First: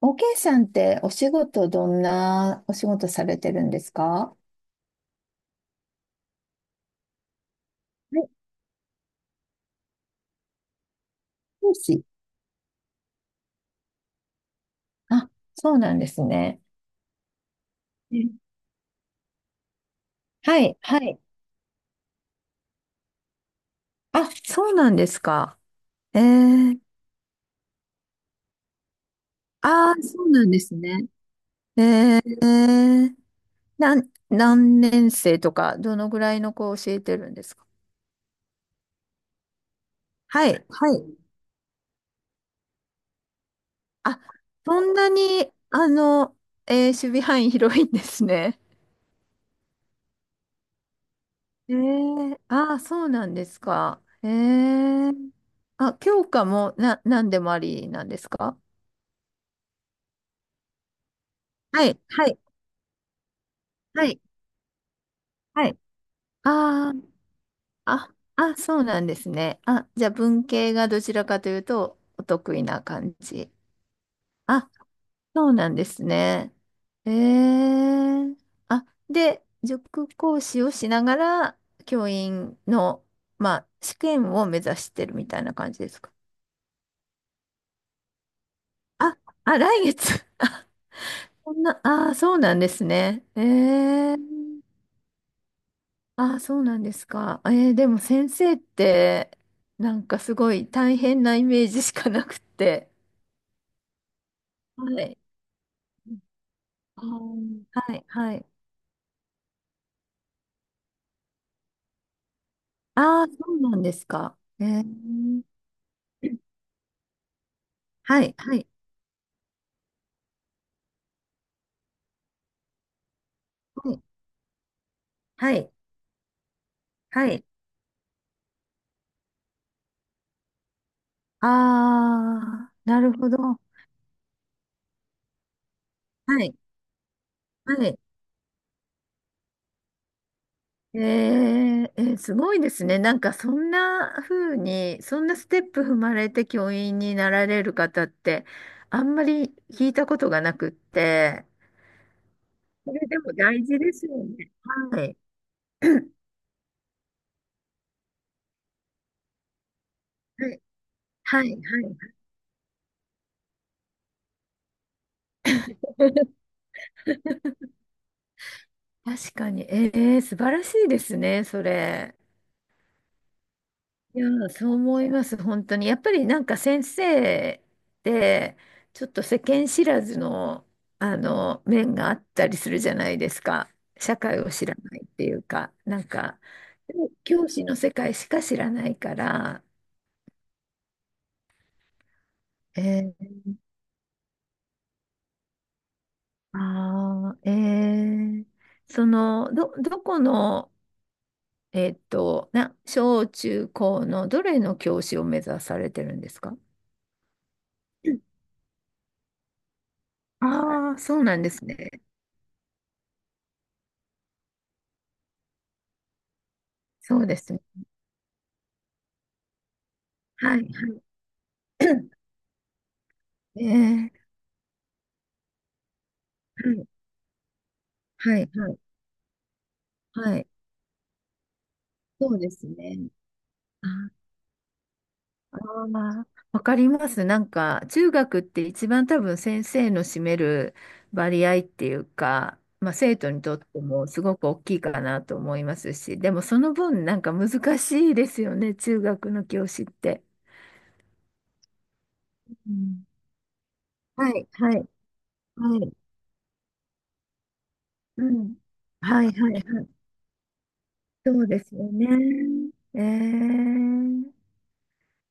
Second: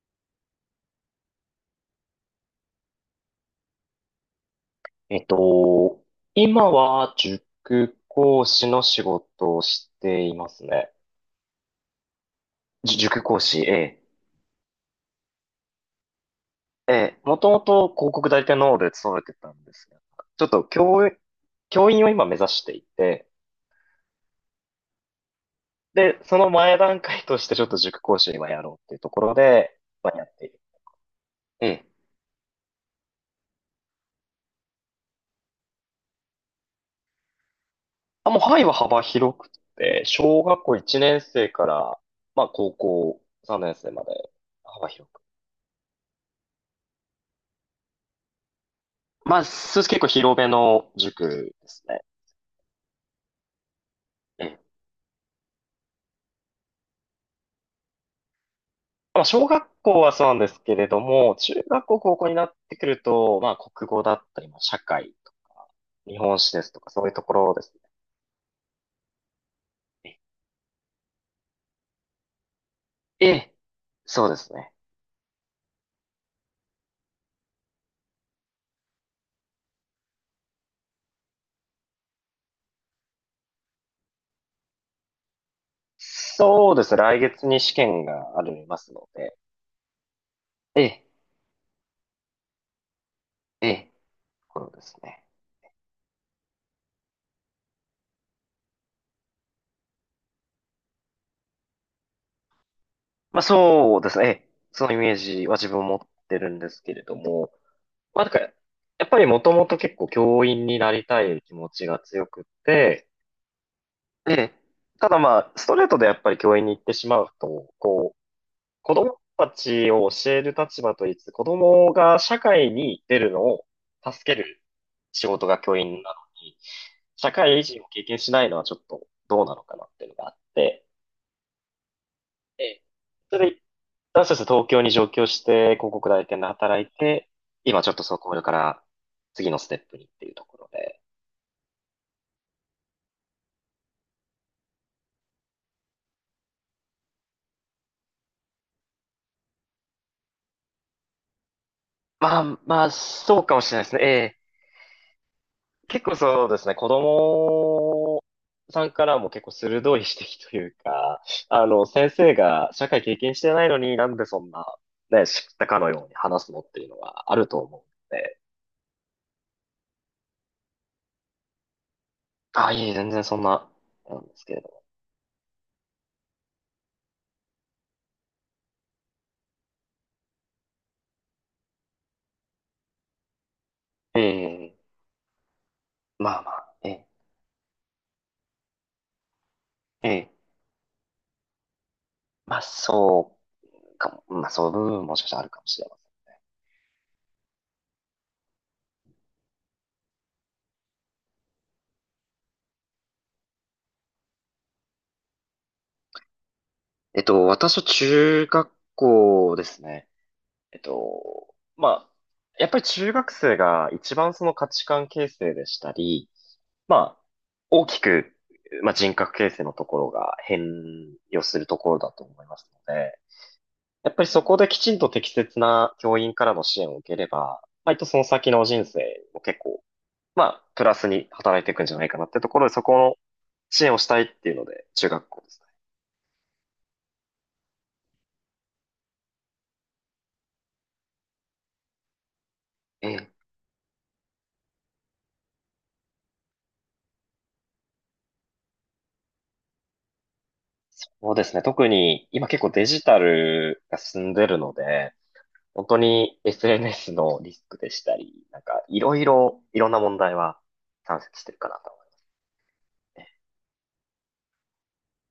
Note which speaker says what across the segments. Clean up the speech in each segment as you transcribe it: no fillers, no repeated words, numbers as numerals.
Speaker 1: OK さんってお仕事どんなお仕事されてるんですか？は
Speaker 2: えっと、今は塾
Speaker 1: い、
Speaker 2: 講師の仕事をしていますね。
Speaker 1: 講師。
Speaker 2: 塾講師、ええ。
Speaker 1: あ、そうなんですね。
Speaker 2: ええ、もともと広
Speaker 1: う
Speaker 2: 告
Speaker 1: ん、
Speaker 2: 代理店の方で勤めてたんですが、ちょっ
Speaker 1: は
Speaker 2: と
Speaker 1: い、は
Speaker 2: 教員、
Speaker 1: い。
Speaker 2: 教員を今目指していて、
Speaker 1: あ、そうなんですか。
Speaker 2: で、
Speaker 1: え
Speaker 2: その前
Speaker 1: ー、
Speaker 2: 段階としてちょっと塾講師を今やろうっていうところで、
Speaker 1: ああ、
Speaker 2: まあ、
Speaker 1: そ
Speaker 2: や
Speaker 1: う
Speaker 2: っ
Speaker 1: な
Speaker 2: てい
Speaker 1: ん
Speaker 2: る。
Speaker 1: ですね。
Speaker 2: え
Speaker 1: え
Speaker 2: え。
Speaker 1: ー、えーなん、何年生とか、どのぐらいの子を教えてるんですか？
Speaker 2: あ、もう範囲は幅広くて、小
Speaker 1: は
Speaker 2: 学
Speaker 1: い、
Speaker 2: 校
Speaker 1: は
Speaker 2: 1
Speaker 1: い。
Speaker 2: 年生から、まあ高校3年生ま
Speaker 1: あ、
Speaker 2: で
Speaker 1: そ
Speaker 2: 幅
Speaker 1: んな
Speaker 2: 広く。
Speaker 1: に、守備範囲広いんですね。
Speaker 2: まあ、結構広めの塾で
Speaker 1: え
Speaker 2: すね。
Speaker 1: ー、ああ、そうなんですか。ええ、あ、教科もな、何でもありなんですか？
Speaker 2: まあ、小学校はそうなんですけれども、中学
Speaker 1: はい、
Speaker 2: 校、高
Speaker 1: は
Speaker 2: 校に
Speaker 1: い、
Speaker 2: なってくると、まあ、国語
Speaker 1: は
Speaker 2: だっ
Speaker 1: い、
Speaker 2: たり、まあ、社会とか、
Speaker 1: はい。
Speaker 2: 日本史ですとか、
Speaker 1: あ、
Speaker 2: そういうところです
Speaker 1: あ、あ、あ、そうなんですね。あ、じゃあ
Speaker 2: ね。
Speaker 1: 文系がどちらかというとお得意な感
Speaker 2: え
Speaker 1: じ。
Speaker 2: え、そうです
Speaker 1: あ、
Speaker 2: ね。
Speaker 1: そうなんですね。ええ、あ、で、塾講師をしながら教員の、まあ、試験を目指してるみたいな感じですか？
Speaker 2: そうですね。来月に試験がありますの
Speaker 1: あ、
Speaker 2: で、
Speaker 1: 来月。
Speaker 2: ええ、
Speaker 1: そんな、ああ、そうなんですね。え
Speaker 2: ええ、
Speaker 1: え、
Speaker 2: ところですね。
Speaker 1: ああ、そうなんですか。ええ、でも先生って、なんかすごい大変なイメージしかなくって。
Speaker 2: まあ、そうですね。ええ、そのイ
Speaker 1: は
Speaker 2: メー
Speaker 1: い。
Speaker 2: ジは自分持ってるんですけれ
Speaker 1: あ
Speaker 2: ども、
Speaker 1: ー、はい、
Speaker 2: まあ、なん
Speaker 1: は
Speaker 2: か、
Speaker 1: い。
Speaker 2: やっぱりもともと結構教員になりたい気持ちが強くって、
Speaker 1: ああ、そうなんです
Speaker 2: え
Speaker 1: か。
Speaker 2: え、
Speaker 1: ええ、
Speaker 2: ただまあ、ストレートでやっぱり教員に行ってしまうと、こ
Speaker 1: は
Speaker 2: う、
Speaker 1: い、はい、
Speaker 2: 子供たちを教える立場と言いつつ、子供が社会に出るのを
Speaker 1: はい、
Speaker 2: 助ける仕事
Speaker 1: は
Speaker 2: が
Speaker 1: い、
Speaker 2: 教員なのに、
Speaker 1: は
Speaker 2: 社
Speaker 1: い。
Speaker 2: 会人を経験しないのはちょっとどうなのかなっていうのがあって、
Speaker 1: あ
Speaker 2: え
Speaker 1: あ、
Speaker 2: え、
Speaker 1: なるほ
Speaker 2: それ
Speaker 1: ど。
Speaker 2: で、私たち東京に上京して、広告代理店
Speaker 1: は
Speaker 2: で
Speaker 1: い、
Speaker 2: 働いて、
Speaker 1: は
Speaker 2: 今ちょっ
Speaker 1: い。
Speaker 2: とそこから次のステップにっていうところで。
Speaker 1: すごいですね。なんかそんな風に、そんなステップ踏まれて教員になられる方って、あんまり聞いたことがなくって、
Speaker 2: まあまあ、
Speaker 1: それでも
Speaker 2: そうかも
Speaker 1: 大
Speaker 2: しれ
Speaker 1: 事
Speaker 2: ないで
Speaker 1: で
Speaker 2: すね。え
Speaker 1: すよ
Speaker 2: え、
Speaker 1: ね。はい。
Speaker 2: 結構そうですね、子供さんからも結構鋭い指摘
Speaker 1: は
Speaker 2: と
Speaker 1: い、
Speaker 2: いうか、
Speaker 1: はい、
Speaker 2: あの、
Speaker 1: は
Speaker 2: 先
Speaker 1: い。
Speaker 2: 生が社会経験してないのになんでそんな、ね、知ったかのように 話すのっていうのはあると思うので、
Speaker 1: 確かに。素晴らしいですね、それ。
Speaker 2: あ、いえ、全然そんな、な
Speaker 1: い
Speaker 2: ん
Speaker 1: や
Speaker 2: です
Speaker 1: ー、
Speaker 2: けれど
Speaker 1: そう
Speaker 2: も。
Speaker 1: 思います、本当に。やっぱりなんか先生ってちょっと世間知らずの、あの面があったりするじゃないですか。社
Speaker 2: え
Speaker 1: 会を知ら
Speaker 2: え、
Speaker 1: ないっていうか、なん
Speaker 2: ま
Speaker 1: か、
Speaker 2: あまあ、え
Speaker 1: で
Speaker 2: え、
Speaker 1: も教師の世界しか知らないから、
Speaker 2: ええ、まあ
Speaker 1: え
Speaker 2: そ
Speaker 1: ー、
Speaker 2: うかも、まあそういう部分ももしかしたらあるかもしれません。
Speaker 1: あー、えー、どこの、小中高のどれの教師を目指されてるんですか？
Speaker 2: 私は
Speaker 1: うん、
Speaker 2: 中学校ですね。
Speaker 1: ああー、そうなんです
Speaker 2: ま
Speaker 1: ね。
Speaker 2: あ、やっぱり中学生が一番その価値観形成でしたり、ま
Speaker 1: そ
Speaker 2: あ、
Speaker 1: うですね。
Speaker 2: 大きく、まあ、人格形成のところが
Speaker 1: は
Speaker 2: 変
Speaker 1: い。
Speaker 2: 容するところだ と 思いますので、やっ
Speaker 1: え
Speaker 2: ぱ
Speaker 1: え、
Speaker 2: りそこできちんと適切な教員からの支援を受ければ、割とその
Speaker 1: はい、は
Speaker 2: 先
Speaker 1: い、
Speaker 2: の
Speaker 1: はい、
Speaker 2: 人生も結構、
Speaker 1: は
Speaker 2: ま
Speaker 1: い。
Speaker 2: あ、プラスに働いていくんじゃないかな
Speaker 1: そ
Speaker 2: っ
Speaker 1: う
Speaker 2: てと
Speaker 1: で
Speaker 2: こ
Speaker 1: す
Speaker 2: ろで、そこ
Speaker 1: ね。
Speaker 2: の支援をし
Speaker 1: あ
Speaker 2: たいっていうので、中学校です
Speaker 1: まあー、わかります。なんか、中学って一番多分先生の占める割合っていうか、まあ、
Speaker 2: ね。え
Speaker 1: 生徒
Speaker 2: え。
Speaker 1: にとってもすごく大きいかなと思いますし、でもその分なんか難しいですよね、中学の教師って。
Speaker 2: そうですね。特に今結構
Speaker 1: う
Speaker 2: デジ
Speaker 1: ん、
Speaker 2: タルが進
Speaker 1: は
Speaker 2: んで
Speaker 1: い、
Speaker 2: る
Speaker 1: は
Speaker 2: の
Speaker 1: い、
Speaker 2: で、
Speaker 1: は
Speaker 2: 本
Speaker 1: い、
Speaker 2: 当に SNS のリスクでした
Speaker 1: う
Speaker 2: り、
Speaker 1: ん。
Speaker 2: なんか
Speaker 1: はい、はい、
Speaker 2: い
Speaker 1: はい。
Speaker 2: ろんな問題は山
Speaker 1: そ
Speaker 2: 積し
Speaker 1: う
Speaker 2: てる
Speaker 1: で
Speaker 2: か
Speaker 1: す
Speaker 2: な
Speaker 1: よ
Speaker 2: と思い
Speaker 1: ね。
Speaker 2: ます。
Speaker 1: ええ、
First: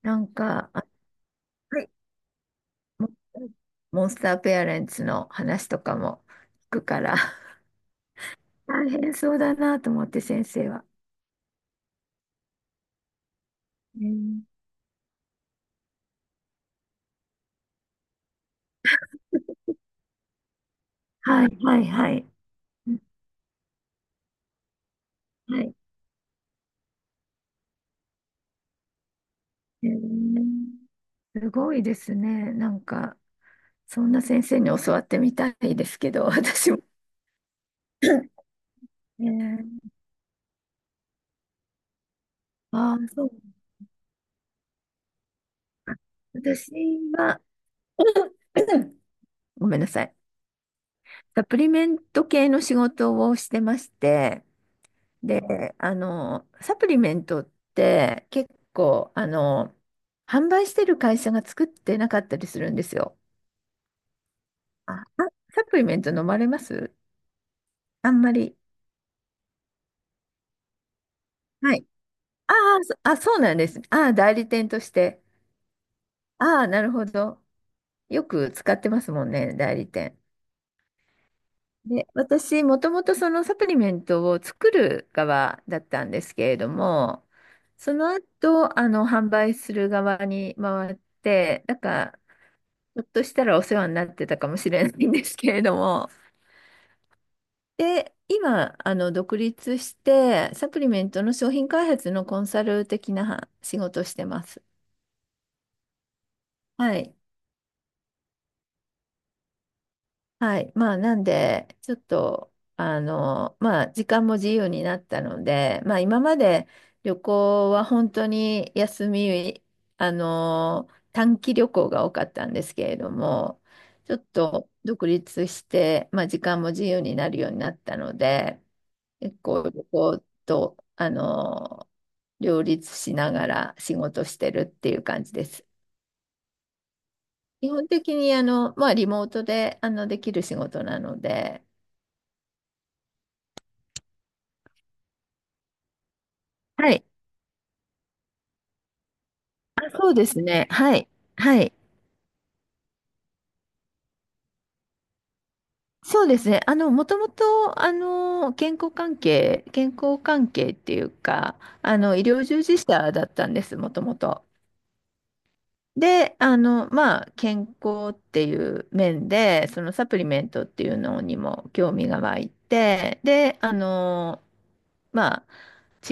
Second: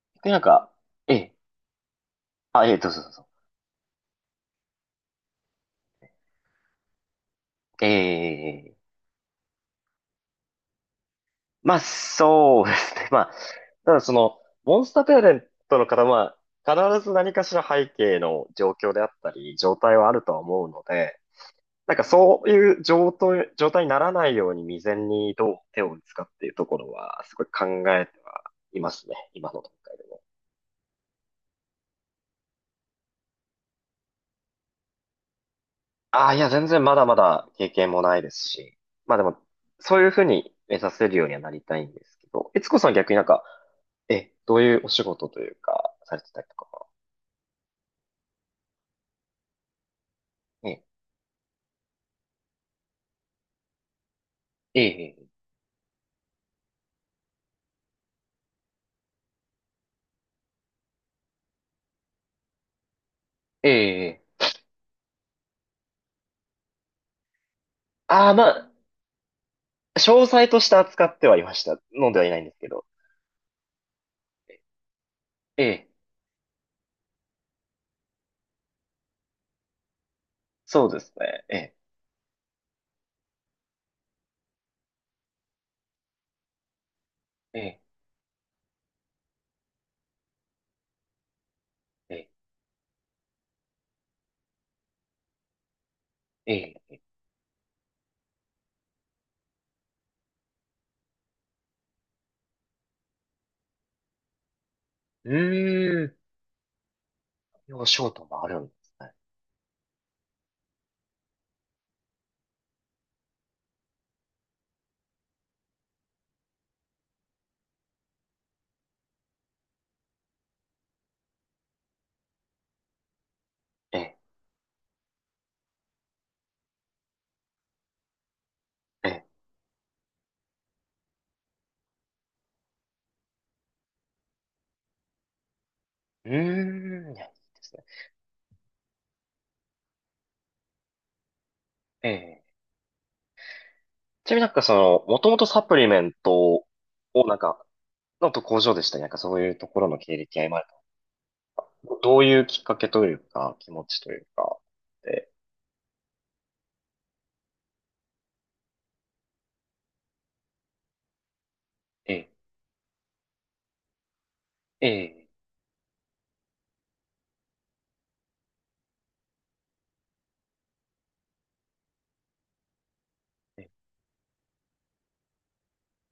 Speaker 1: なん
Speaker 2: で、なん
Speaker 1: か、
Speaker 2: か、ええ、
Speaker 1: はい
Speaker 2: あ、ええ、どうぞ
Speaker 1: モ
Speaker 2: どう
Speaker 1: ン
Speaker 2: ぞ。
Speaker 1: モンスターペアレンツの話とかも聞くから。
Speaker 2: え え、
Speaker 1: 大変そうだなと思って先生は。
Speaker 2: まあ、そうですね。まあ、ただ
Speaker 1: う
Speaker 2: その、
Speaker 1: ん、
Speaker 2: モンスターペアレントの方は、必ず何かしら背景の状況であったり、状態はあるとは思うので、
Speaker 1: はいはい
Speaker 2: なんか
Speaker 1: はい。
Speaker 2: そういう
Speaker 1: うん、
Speaker 2: 状態にならないように未然にどう
Speaker 1: はい。
Speaker 2: 手を打つかっていうところは、すごい考えてはいますね。今の段
Speaker 1: へ
Speaker 2: 階でも。
Speaker 1: え、すごいですね。なんか、そんな先生に教わってみたいですけど、
Speaker 2: ああ、いや、全
Speaker 1: 私も。
Speaker 2: 然まだまだ経験も ないで
Speaker 1: え、
Speaker 2: すし。まあでも、そういうふうに目指せるようにはなりたいんですけど、悦子さん
Speaker 1: あ
Speaker 2: は
Speaker 1: あー、
Speaker 2: 逆になん
Speaker 1: そう。
Speaker 2: か、え、どういうお仕事というか、されてたりと
Speaker 1: 私
Speaker 2: かは。
Speaker 1: は、ごめんなさい。
Speaker 2: え
Speaker 1: サプリメント系の仕事をしてまして、
Speaker 2: ええ
Speaker 1: で、あの、サプリメントって結構、あの、販売してる会社が作ってなかったりするんですよ。
Speaker 2: え、ええ、え、
Speaker 1: あ、あサプリメント飲まれます？あん
Speaker 2: あ
Speaker 1: ま
Speaker 2: あー、ま
Speaker 1: り。
Speaker 2: あ、詳細として扱ってはいまし
Speaker 1: は
Speaker 2: た。
Speaker 1: い。
Speaker 2: 飲んではいないんで
Speaker 1: あ
Speaker 2: すけ
Speaker 1: あ、
Speaker 2: ど。
Speaker 1: そうなんですね。ああ、代理店として。
Speaker 2: ええ、
Speaker 1: ああ、なるほど。よく使ってますもんね、代理店。
Speaker 2: そうですね。ええ。
Speaker 1: で、私、もともとそのサプリメントを作る側だったんですけれども、
Speaker 2: ええ、
Speaker 1: その後、あの、販売する側に回って、だか
Speaker 2: え
Speaker 1: ら、
Speaker 2: え、
Speaker 1: ひょっとしたらお世話になってたかもしれないんですけれども。
Speaker 2: ええ。
Speaker 1: で、今、あの、独立して、サプリメントの商品開発のコンサル的な仕事をしてます。
Speaker 2: うーん。
Speaker 1: はい。
Speaker 2: お仕事もあるんですね。
Speaker 1: はい。まあ、なんで、ちょっと、あの、まあ、時間も自由になったので、まあ、今まで旅行は本当に休み、あの、短期旅行が多かったんですけれども、
Speaker 2: え
Speaker 1: ちょ
Speaker 2: え、
Speaker 1: っと独立して、まあ、時間も自由になるようになったので、
Speaker 2: ええ。
Speaker 1: 結構旅行と、あの、両立しながら仕事してるっていう感じです。
Speaker 2: うーん。いや、いいで
Speaker 1: 基
Speaker 2: すね。
Speaker 1: 本的に、あの、まあ、リモートで、あの、できる仕事なので、
Speaker 2: ええ、ちなみになんかその、もともとサプリメント
Speaker 1: はい、
Speaker 2: をなんか、のと工場でしたね、なんかそういうところの
Speaker 1: そう
Speaker 2: 経
Speaker 1: で
Speaker 2: 歴
Speaker 1: す
Speaker 2: が今ある
Speaker 1: ね。はい、はい。
Speaker 2: と、どういうきっかけというか、気持ちというか、で、
Speaker 1: そうですね。あの、もともと、あの、健康関係っていうか、あ
Speaker 2: え
Speaker 1: の、医
Speaker 2: え、
Speaker 1: 療従事者だったんです、もともと。
Speaker 2: ええ、
Speaker 1: で、あの、まあ、健康っていう面で、そのサプリメントっていうのにも興味が湧いて、で、
Speaker 2: え
Speaker 1: あの、まあ、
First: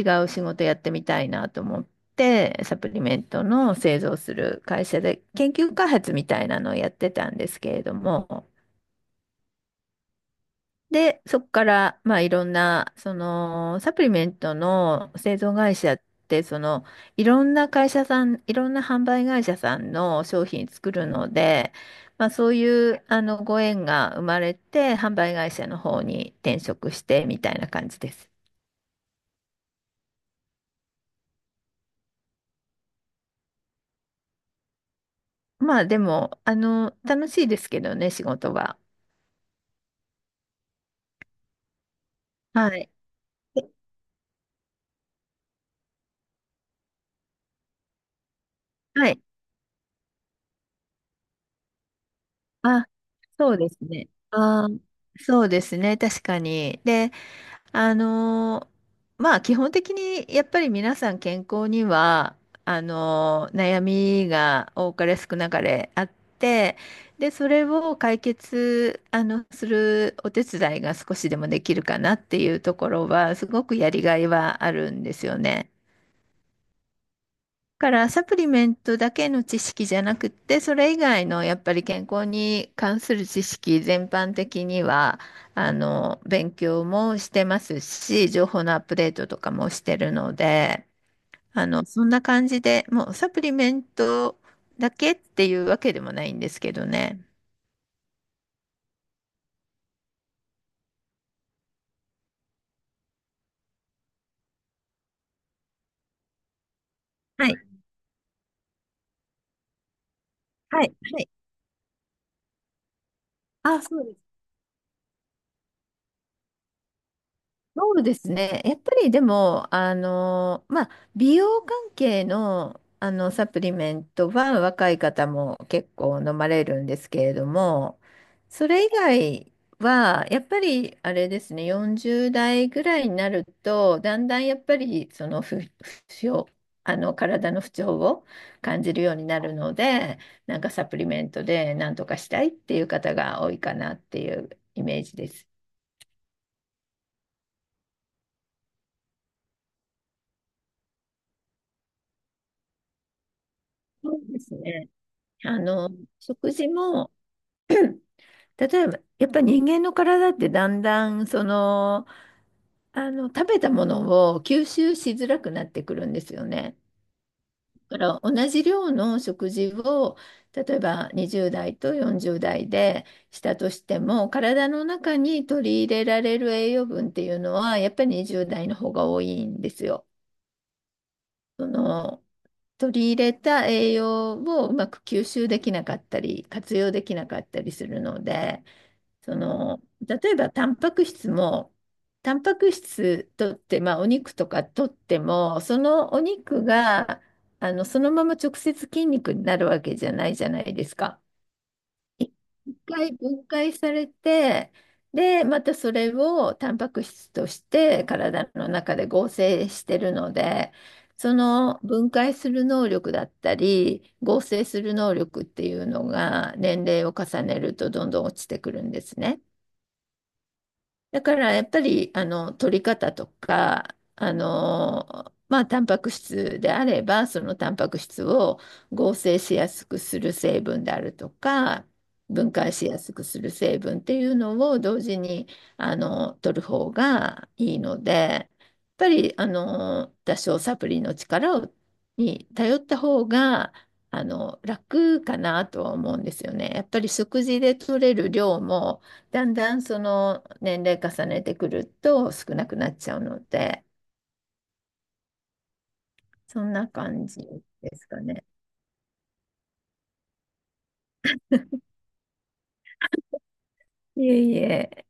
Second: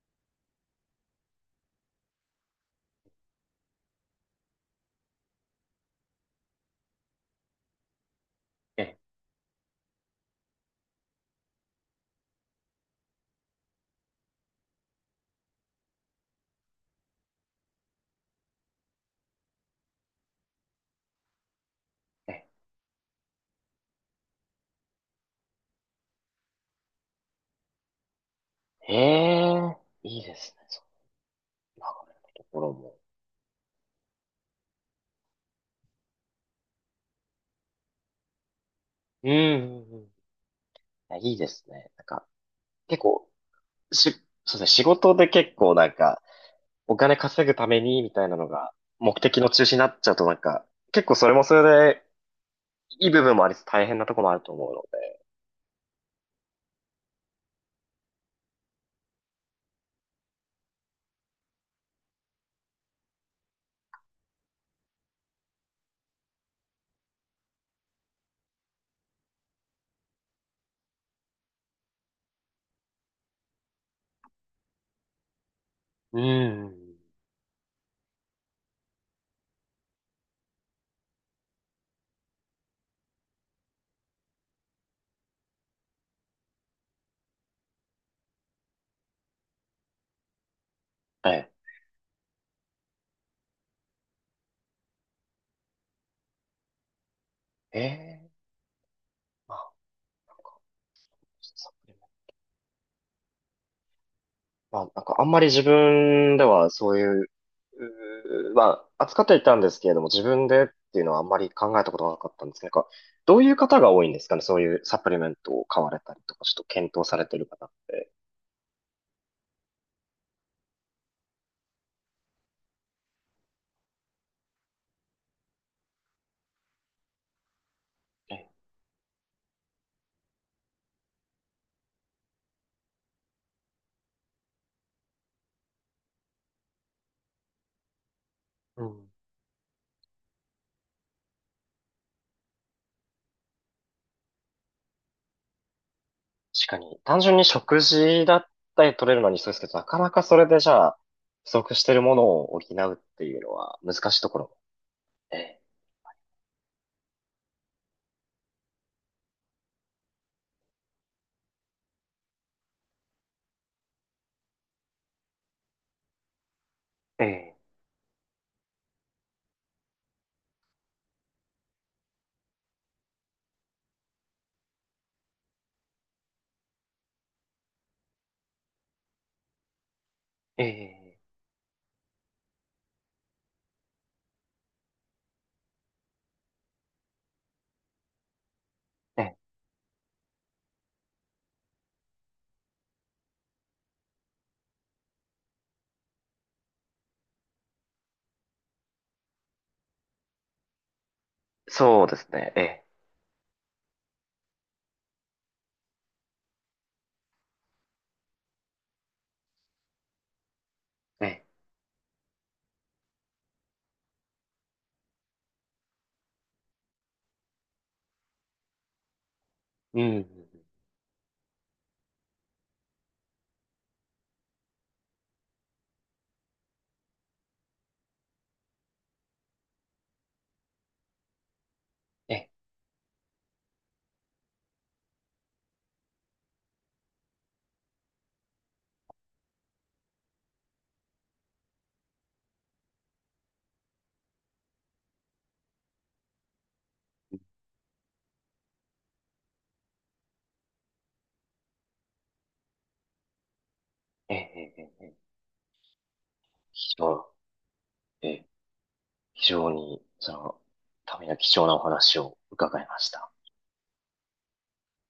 Speaker 1: 違う仕事やってみたいなと思って、サプリメントの製造する会社で研究開発みたいなのをやってたんですけれども、
Speaker 2: え、
Speaker 1: で、そこから、まあ、いろんな、その、サプリメントの製造会社って、その、いろんな会社さん、いろんな販売会社さんの商品作るので、まあ、
Speaker 2: え
Speaker 1: そういう、あの、ご縁が生まれて、販売会社の方に転職して、みたいな感じです。
Speaker 2: え、ええ、いいですね、そう、流れのところも。
Speaker 1: まあ、でも、あの、楽しいですけどね、仕事は。
Speaker 2: うんうんうん、いやいいですね。なんか、
Speaker 1: はい。
Speaker 2: 結構、し、そうですね、仕事で結構なんか、お金稼ぐために、みたいなのが、
Speaker 1: は
Speaker 2: 目
Speaker 1: い。
Speaker 2: 的の中心になっちゃうとなんか、結構それもそれで、
Speaker 1: あ、
Speaker 2: いい部分もあ
Speaker 1: そ
Speaker 2: り
Speaker 1: う
Speaker 2: つつ
Speaker 1: です
Speaker 2: 大変な
Speaker 1: ね。
Speaker 2: ところもあると
Speaker 1: あ
Speaker 2: 思う
Speaker 1: ー、
Speaker 2: の、
Speaker 1: そうですね。確かに。で、あのー、まあ基本的にやっぱり皆さん健康にはあのー悩みが多かれ少なかれあって、でそれを解決あのするお手伝いが少しでもできるかなっていうところはすごくやりがいはあるんですよね。
Speaker 2: うん。
Speaker 1: からサプリメントだけの知識じゃなくって、それ以外のやっぱり健康に関する知識全般的には、あの、勉強もしてますし、情報のアップデートとかもしてるので、
Speaker 2: はい。
Speaker 1: あの、そんな感じで、もうサプリメントだけっていうわけでもないんですけどね。
Speaker 2: ええ、まあ、なんか、サプリメント、まあ、なんかあんまり自分ではそういう、
Speaker 1: はい、
Speaker 2: うー、まあ、扱ってはいたんですけれども、自分でっ
Speaker 1: はい、
Speaker 2: ていうのは
Speaker 1: は
Speaker 2: あん
Speaker 1: い。
Speaker 2: まり考えたことがなかったんですけど、なんか、どういう方
Speaker 1: あ、
Speaker 2: が
Speaker 1: そ
Speaker 2: 多
Speaker 1: う
Speaker 2: いん
Speaker 1: で
Speaker 2: です
Speaker 1: す
Speaker 2: かね、そういうサプリメントを買われたりとか、ちょっと検討されてる方っ
Speaker 1: そう
Speaker 2: て。
Speaker 1: ですね。やっぱりでも、あの、まあ、美容関係の、あの、サプリメントは若い方も結構飲まれるんですけれども、
Speaker 2: ええ、
Speaker 1: それ以外は、やっぱりあれですね、40代ぐらいになると、だんだんやっぱり、不調、あの、体の不調を感
Speaker 2: う
Speaker 1: じる
Speaker 2: ん。
Speaker 1: ようになるので、なんかサプリメントでなんとかしたいっていう方が多いかなっていうイメージです。
Speaker 2: 確かに、単純に食事だったり取れるのにそうですけど、なかなかそれでじゃあ、不足してるものを補うっていうのは難
Speaker 1: そ
Speaker 2: し
Speaker 1: う
Speaker 2: いとこ
Speaker 1: で
Speaker 2: ろ
Speaker 1: す
Speaker 2: も。
Speaker 1: ね。あ
Speaker 2: え
Speaker 1: の、食事も、うん、例えば、やっぱり人間の体ってだんだん、その、あの、食べたものを吸収しづらくなってくるんですよね。
Speaker 2: え、え
Speaker 1: だから同じ量の食事を、例えば20代と40代でしたとしても、体の中に取り入れられる栄養分っていうのは、やっぱり20代の方が多いんですよ。
Speaker 2: え、ええ、
Speaker 1: その、取り入れた栄養をうまく吸収できなかったり、活用できなかったりするので、
Speaker 2: え
Speaker 1: そ
Speaker 2: え、
Speaker 1: の、例えばタンパク質も、タンパク質とって、まあ、お肉とかとっても、そのお肉が、あの、そのまま直接筋肉になるわけじゃないじゃないですか。
Speaker 2: そうですね。え
Speaker 1: 一
Speaker 2: え、
Speaker 1: 回分解されて、で、またそれをタンパク質として体の中で合成してるので、
Speaker 2: え
Speaker 1: そ
Speaker 2: え、
Speaker 1: の分解する能力だったり、合成する能力っていうのが年齢を重ねるとどんどん落ちてくるんですね。
Speaker 2: うん、うんうん、
Speaker 1: だからやっぱりあの取り方とかあのまあタンパク質であればそのタンパク質を合成しやすくする成分であるとか
Speaker 2: ええ、
Speaker 1: 分解しやすくする成分っていうのを同時にあの取る方がいいので、やっぱりあの多少サプリの力をに頼った方があの楽かなとは思うんですよね。やっぱり食事で取れる量もだんだんその年齢重ねてくると少なくなっちゃうので、
Speaker 2: ええ、ええ、ええ、
Speaker 1: そんな
Speaker 2: 非常、
Speaker 1: 感じですか
Speaker 2: ええ、
Speaker 1: ね。
Speaker 2: 非常に、その、ための貴重なお話を伺いました。
Speaker 1: いえいえ。